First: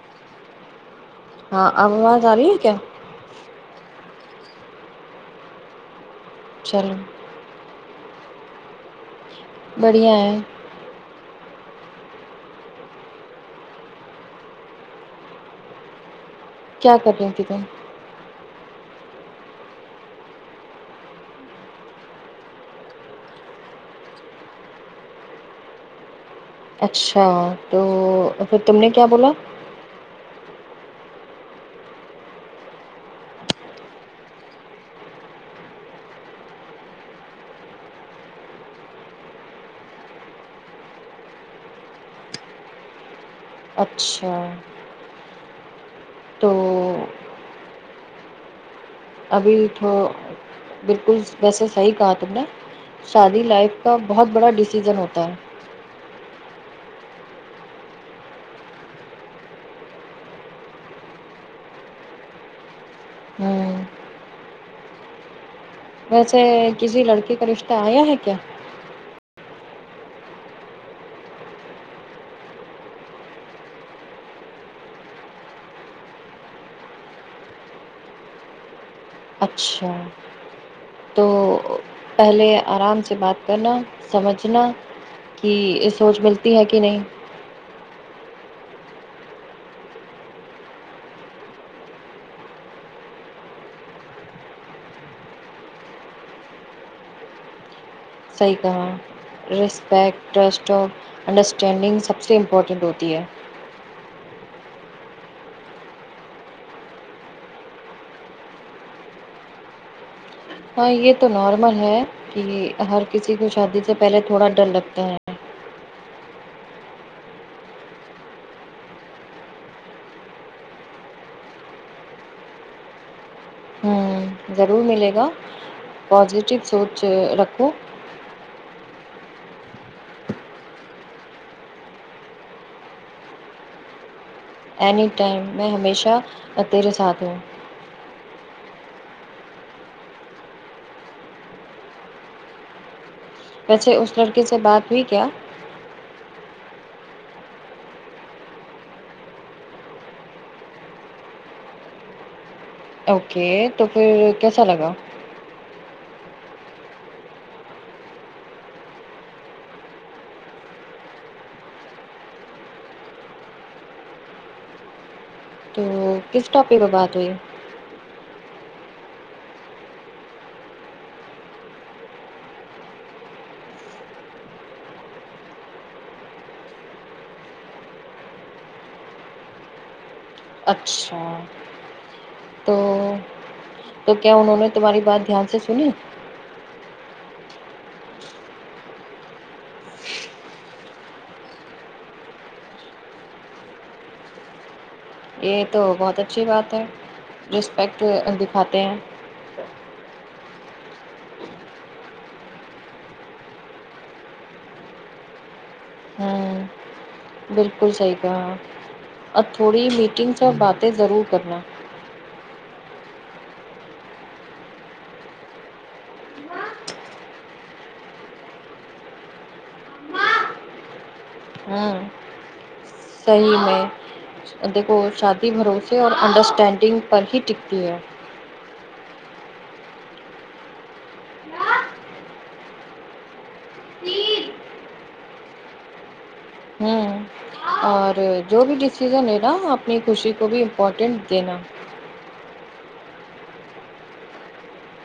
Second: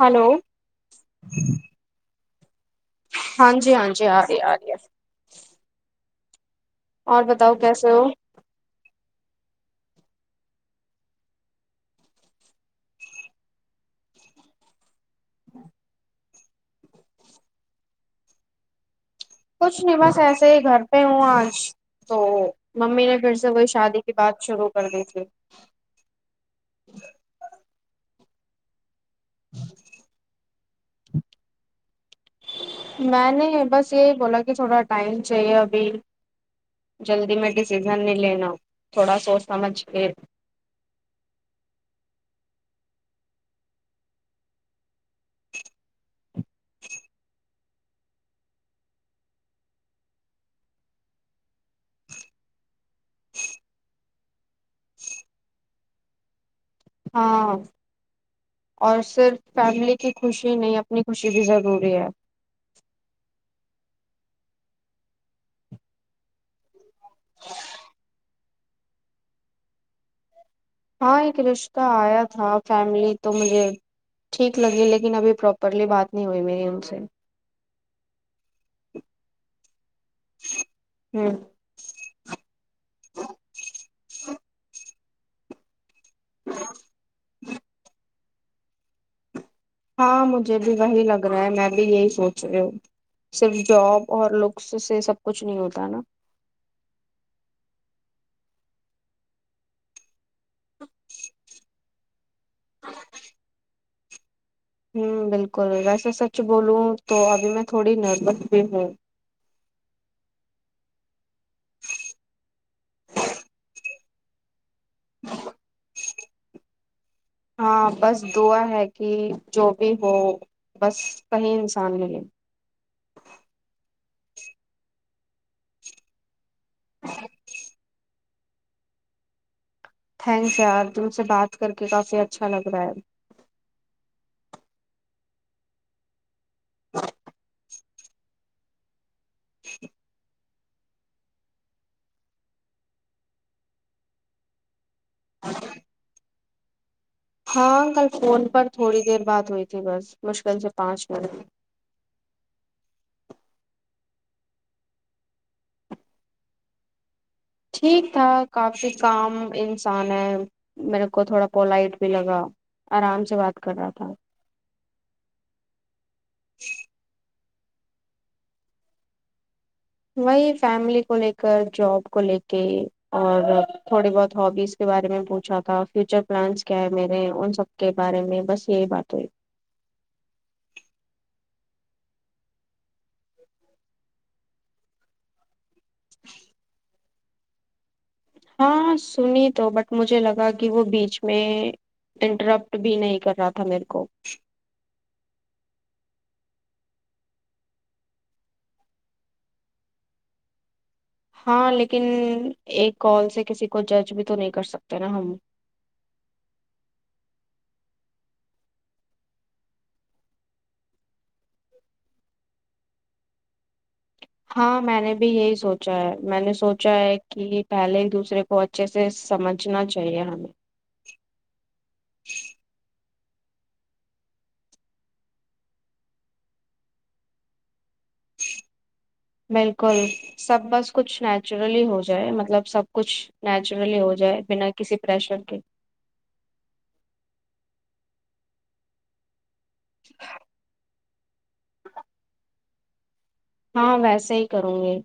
hello ہاں اب آواز آ رہی ہے کیا ہاں جی ہاں جی آ رہی آ رہی ہے چلو اور بتاؤ کیسے ہو بڑھیا ہے کیا کر رہی تھی بہن کچھ نہیں بس ایسے ہی گھر پہ ہوں آج تو ممی نے پھر سے وہی شادی کی بات شروع کر دی تھی اچھا تو پھر تم نے کیا بولا میں نے بس یہی بولا کہ تھوڑا ٹائم چاہیے ابھی جلدی میں ڈسیزن نہیں لینا تھوڑا سوچ سمجھ کے اچھا تو ابھی تو بالکل ویسے صحیح کہا تھا نے شادی لائف کا بہت بڑا ڈیسیزن ہوتا ہے ہاں اور صرف فیملی کی خوشی نہیں اپنی خوشی بھی ضروری ہے ہوں ویسے کسی لڑکے کا رشتہ آیا ہے کیا ہاں ایک رشتہ آیا تھا فیملی تو مجھے ٹھیک لگے لگی لیکن ابھی پراپرلی بات نہیں ہوئی میری ان سے اچھا تو ہوں پہلے آرام سے بات کرنا سمجھنا کہ اس سوچ ملتی ہے کہ نہیں ہاں مجھے بھی وہی لگ رہا ہے میں بھی یہی سوچ رہی ہوں صرف جاب اور لکس سے سب کچھ نہیں ہوتا ہے نا صحیح کہا رسپیکٹ ٹرسٹ اور انڈرسٹینڈنگ سب سے امپورٹنٹ ہوتی ہے ہوں بالکل ویسے سچ بولوں تو ابھی میں تھوڑی نروس بھی ہوں ہاں یہ تو نارمل ہے کہ ہر کسی کو شادی سے پہلے تھوڑا ڈر لگتا ہے ہاں بس دعا ہے کہ جو بھی ہو بس صحیح انسان ملیں ہوں ضرور ملے گا پازیٹیو سوچ رکھو تھینکس یار تم سے بات کر کے کافی اچھا لگ رہا ہے اینی ٹائم میں ہمیشہ تیرے ساتھ ہوں ویسے اس لڑکے سے بات ہوئی کیا ہاں کل فون پر تھوڑی دیر بات ہوئی تھی بس مشکل سے پانچ منٹ اوکے تو پھر کیسا لگا ٹھیک تھا کافی کام انسان ہے میرے کو تھوڑا پولائٹ بھی لگا آرام سے بات کر رہا تھا تو کس ٹاپک پر بات ہوئی وہی فیملی کو لے کر جاب کو لے کے اور تھوڑی بہت ہاوبیز کے بارے میں پوچھا رہا تھا فیوچر پلانس کیا ہے میرے ان سب کے بارے میں بس یہی بات ہوئی اچھا تو تو کیا انہوں نے تمہاری بات دھیان سے سنی ہاں سنی تو بٹ مجھے لگا کہ وہ بیچ میں انٹرپٹ بھی نہیں کر رہا تھا میرے کو یہ تو بہت اچھی بات ہے رسپیکٹ دکھاتے ہیں ہاں لیکن ایک کال سے کسی کو جج بھی تو نہیں کر سکتے نا ہم ہوں بالکل صحیح کہا اب تھوڑی میٹنگ سے باتیں ضرور کرنا ہاں میں نے بھی یہی سوچا ہے میں نے سوچا ہے کی پہلے دوسرے وہ اچھے سے سمجھنا چاہیے ہمیں ہاں صحیح میں دیکھو شادی بھروسے اور انڈرسٹینڈنگ پر ہی ٹکتی ہے بالکل سب بس کچھ نیچرلی ہو جائے مطلب سب کچھ نیچرلی ہو جائے بنا کسی پریشر کے ہوں اور جو بھی ڈسیزن ہے نا اپنی خوشی کو بھی امپورٹنٹ دینا [inaudible] ہاں ویسے ہی کروں گی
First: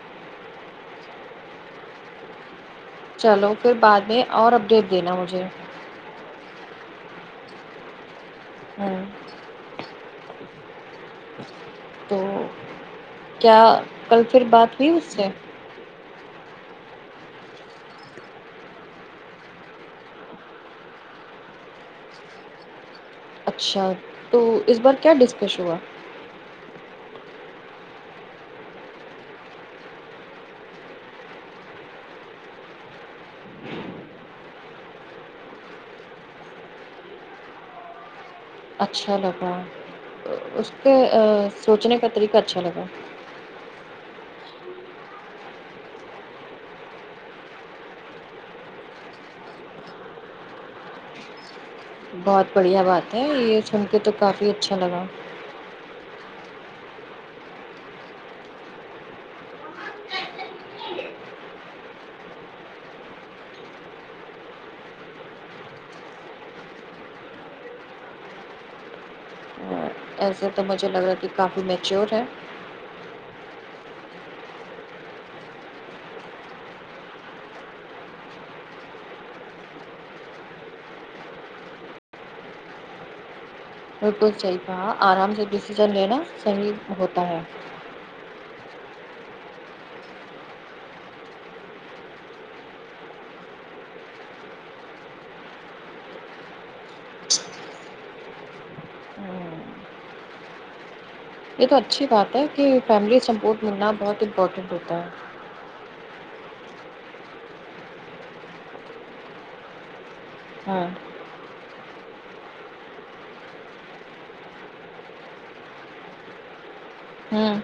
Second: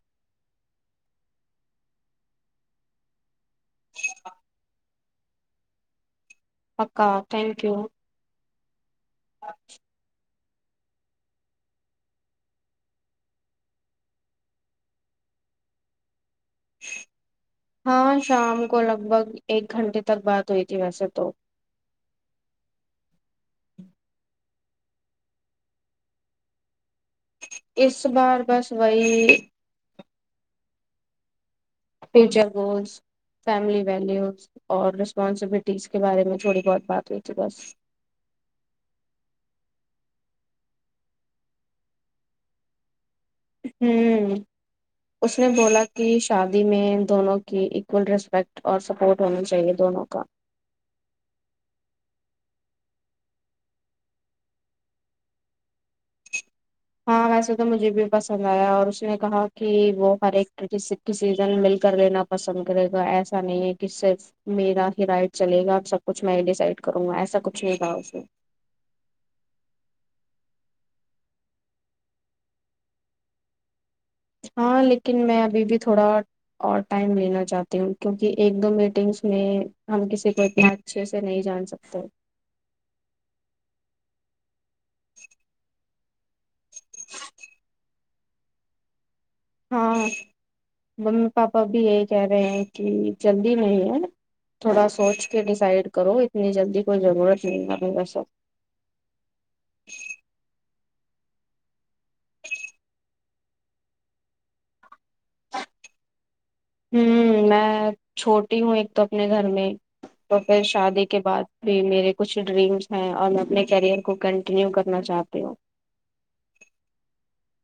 چلو پھر بعد میں اور اپڈیٹ دینا مجھے پکا تھانک یو ہوں تو کیا کل پھر بات ہوئی اس سے ہاں شام کو لگ بھگ ایک گھنٹے تک بات ہوئی تھی ویسے تو اچھا تو اس بار کیا ڈسکش ہوا اس بار بس وہی فیوچر گولس فیملی ویلیوز اور رسپانسبلٹیز کے بارے میں تھوڑی بہت بات ہوئی تھی بس اچھا لگا اس کے آ سوچنے کا طریقہ اچھا لگا ہوں اس نے بولا کی شادی میں دونوں کی ایکول ریسپیکٹ اور سپوٹ ہونا چاہیے دونوں کا [inaudible] بہت بڑھیا بات ہے یہ سن کے تو کافی اچھا لگا ہاں ویسے تو مجھے بھی پسند آیا اور اس نے کہا کی وہ ہر ایک کہ جیسے کسی دن مل کر لینا پسند کرے گا ایسا نہیں ہے کی صرف میرا ہی رائٹ چلے گا سب کچھ میں ڈیسائڈ کروں گا ایسا کچھ نہیں کہا اس نے ایسے تو مجھے لگا کے کافی میچور ہے ہاں لیکن میں ابھی بھی تھوڑا اور ٹائم لینا چاہتی ہوں کیونکہ ایک دو میٹنگس میں ہم کسی کو اتنا اچھے سے نہیں جان سکتے بالکل صحیح کہا آرام سے ڈیسیشن لینا صحیح ہوتا ہے ہاں ممی پاپا بھی یہی کہہ رہے ہیں کی جلدی نہیں ہے نا تھوڑا سوچ کے ڈیسائڈ کرو اتنی جلدی کوئی ضرورت نہیں ہے ابھی ایسا ہوں، یہ تو اچھی بات ہے کہ فیملی سپورٹ ملنا بہت امپورٹنٹ ہوتا ہے ہوں میں چھوٹی ہوں ایک تو اپنے گھر میں تو پھر ہاں شادی کے بعد بھی میرے کچھ ڈریمس ہیں اور میں اپنے کیریئر کو کنٹینیو کرنا چاہتی ہوں ہوں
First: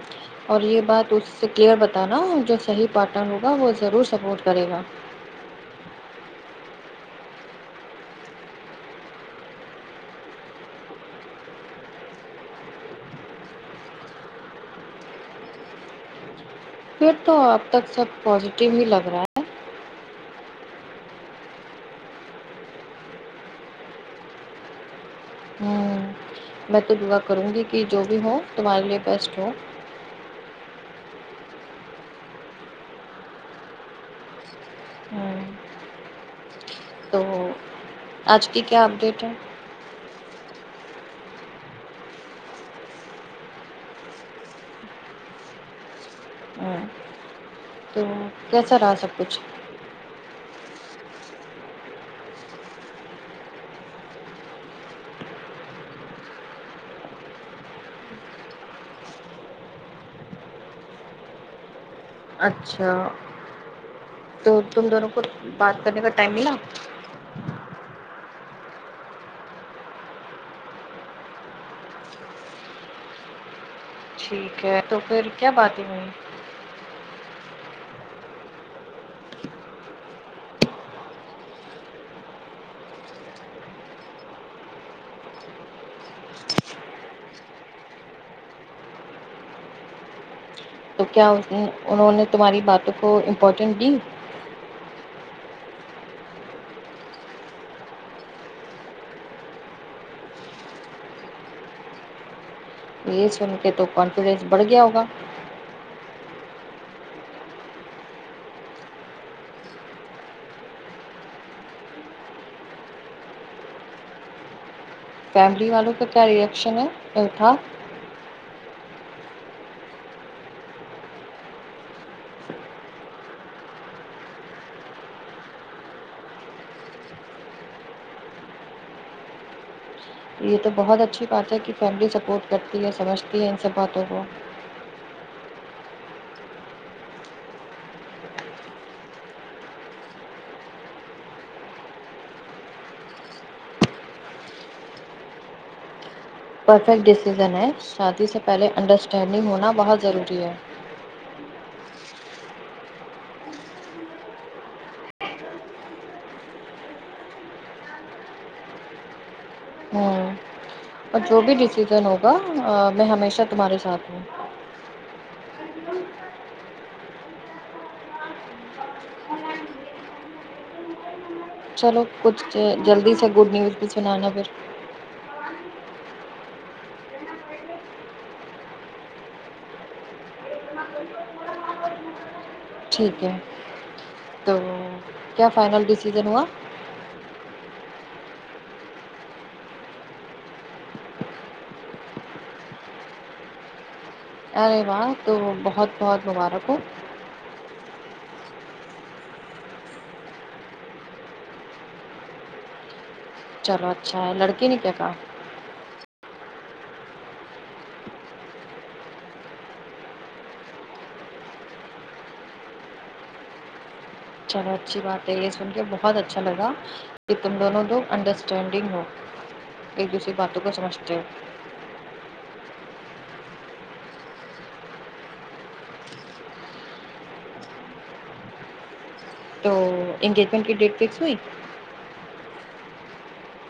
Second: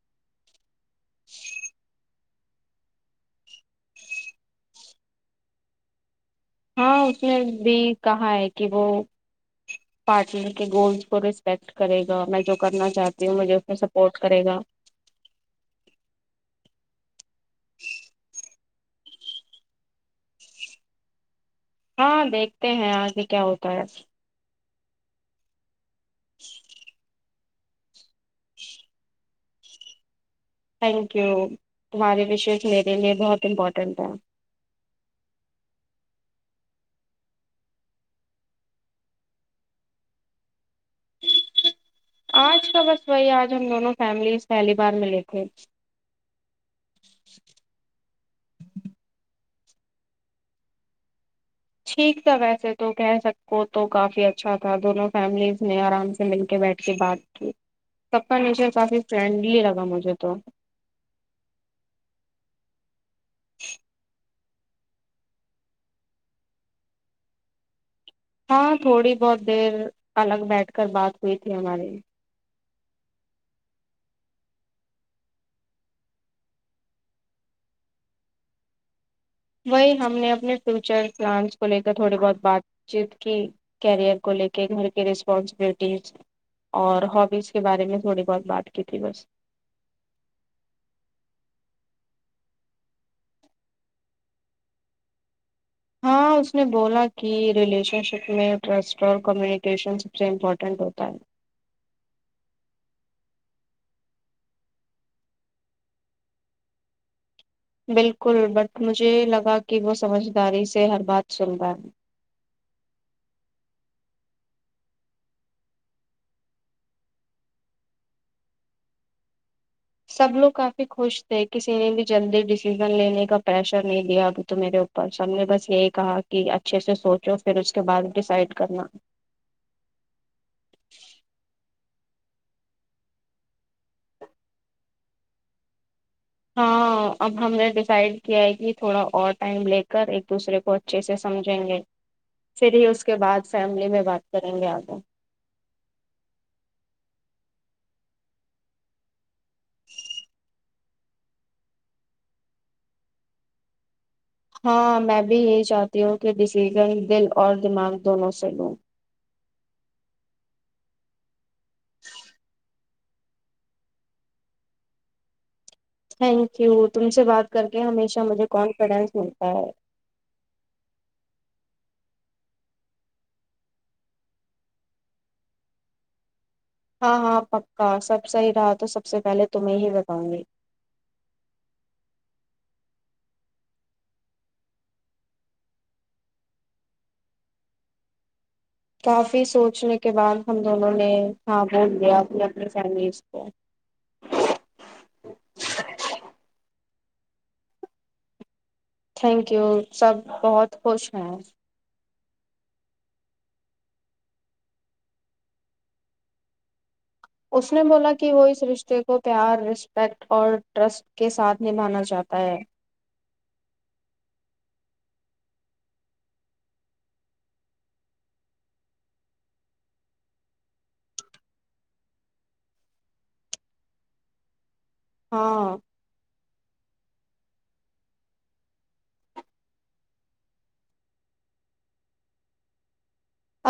اور یہ بات اس سے کلیئر بتانا جو صحیح پاٹنر ہوگا وہ ضرور سپورٹ کرے گا ہاں اس نے بھی کہا ہے کہ وہ پاٹنر کے گولس کو رسپکٹ کرے گا میں جو کرنا چاہتی ہوں مجھے اس میں سپورٹ کرے گا پھر تو اب تک سب پوزیٹیو ہی لگ رہا ہے ہاں دیکھتے ہیں آگے کیا ہوتا ہے ہوں جی میں تو دعا کروں گی کہ جو بھی ہو تمہارے لیے بیسٹ ہو تھینک یو تمہاریے وشیز میرے لیے بہت امپورٹنٹ ہے تو آج کی کیا اپڈیٹ ہے آج کا بس وہی آج ہم دونوں فیملیز پہلی بار ملے تھے ہاں تو کیسا رہا سب کچھ ٹھیک تھا ویسے تو کہہ سکو تو کافی اچھا تھا دونوں فیملیز نے آرام سے مل کے بیٹھ کے بات سب کا نیچر کافی فرینڈلی لگا مجھے تو اچھا تو تم دونوں کو بات کرنے کا ٹائم ملا ہاں تھوڑی بہت دیر الگ بیٹھ کر بات ہوئی تھی ہماری ٹھیک ہے تو پھر کیا باتیں ہوئی وہی ہم نے اپنے فیوچر پلانس کو لے کر تھوڑی بہت بات چیت کی کیریئر کو لے کے گھر کے رسپانسبلٹیز اور ہابیز کے بارے میں تھوڑی بہت بات کی تھی بس تو کیا انہوں نے تمہاری باتوں کو امپورٹینٹ دی ہاں اس نے بولا کی ریلیشن شپ میں ٹرسٹ اور کمیونیکیشن سب سے امپورٹنٹ ہوتا ہے یے سن کے تو کانفیڈینس بڑھ گیا ہوگا بالکل بٹ مجھے لگا کی وہ سمجھداری سے ہر بات سن تا ہے فیملی والوں کا کیا ریئیکشن ہے تھا سب لوگ کافی خوش تھے کسی نے بھی جلدی ڈیسیزن لینے کا پریشر نہیں دیا ابھی تو میرے اوپر پر سب نے بس یہی کہا کی اچھے سے سوچو پھر اس کے بعد ڈیسائڈ کرنا یے تو بہت اچھی بات ہے کی فیملی سپورٹ کرتی ہے سمجھتی ہے ان سب باتوں کو ہاں اب ہم نے ڈیسائڈ کیا ہے کی تھوڑا اور ٹائم لے کر ایک دوسرے کو اچھے سے سمجھیں گے پھر ہی اس کے بعد فیملی میں بات کریں گے آگے پرفیکٹ ڈسیزن ہے شادی سے پہلے انڈرسٹینڈنگ ہونا بہت ضروری ہے ہاں میں بھی یہی چاہتی ہوں کی ڈسیزن دل اور دماغ دونوں سے لوں ہمم اور جو بھی ڈسیزن ہوگا میں ہمیشہ تمہارے ساتھ ہوں تھینک یو تم سے بات کر کے ہمیشہ مجھے کانفیڈینس ملتا ہے چلو کچھ جلدی سے گڈ نیوز بھی سنانا پھر ہاں ہاں پکا سب صحیح رہا تو سب سے پہلے تمیں ہی بتاؤں گی [inaudible] ٹھیک ہے تو کیا فائنل ڈسیژن ہوا کافی سوچنے کے بعد ہم دونوں نے ہاں بول دیا اپنے اپنی فیملیز کو ارے واہ تو بہت بہت مبارک ہو تھینک یو سب بہت خوش ہیں چلو اچھا ہے لڑکے نے کیا کہا اس نے بولا کی وہ اس رشتے کو پیار رسپیکٹ اور ٹرسٹ کے ساتھ نبھانا چاہتا ہے چلو اچھی بات ہے یے سن کے بہت اچھا لگا کی تم دونوں دو انڈرسٹینڈنگ ہو ایک دوسری باتوں کو سمجھتے ہو ہاں تو انگیجمنٹ کی ڈیٹ فکس ہوئی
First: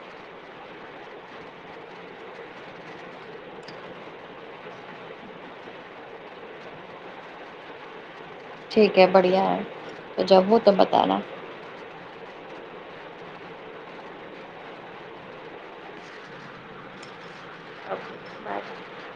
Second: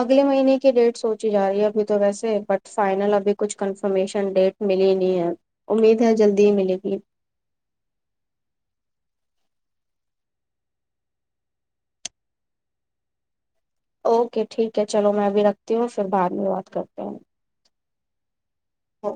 اگلے مہینے کی ڈیٹ سوچی جا رہی ہے ابھی تو ویسے بٹ فائنل ابھی کچھ کنفرمیشن ڈیٹ ملی نہیں ہے امید ہے جلدی ہی ملے گی ٹھیک ہے بڑھیا ہے تو جب ہو تب بتانا اوکے ٹھیک ہے چلو میں ابھی رکھتی ہوں پھر بعد میں بات کرتے ہے اب [inaudible] ہاں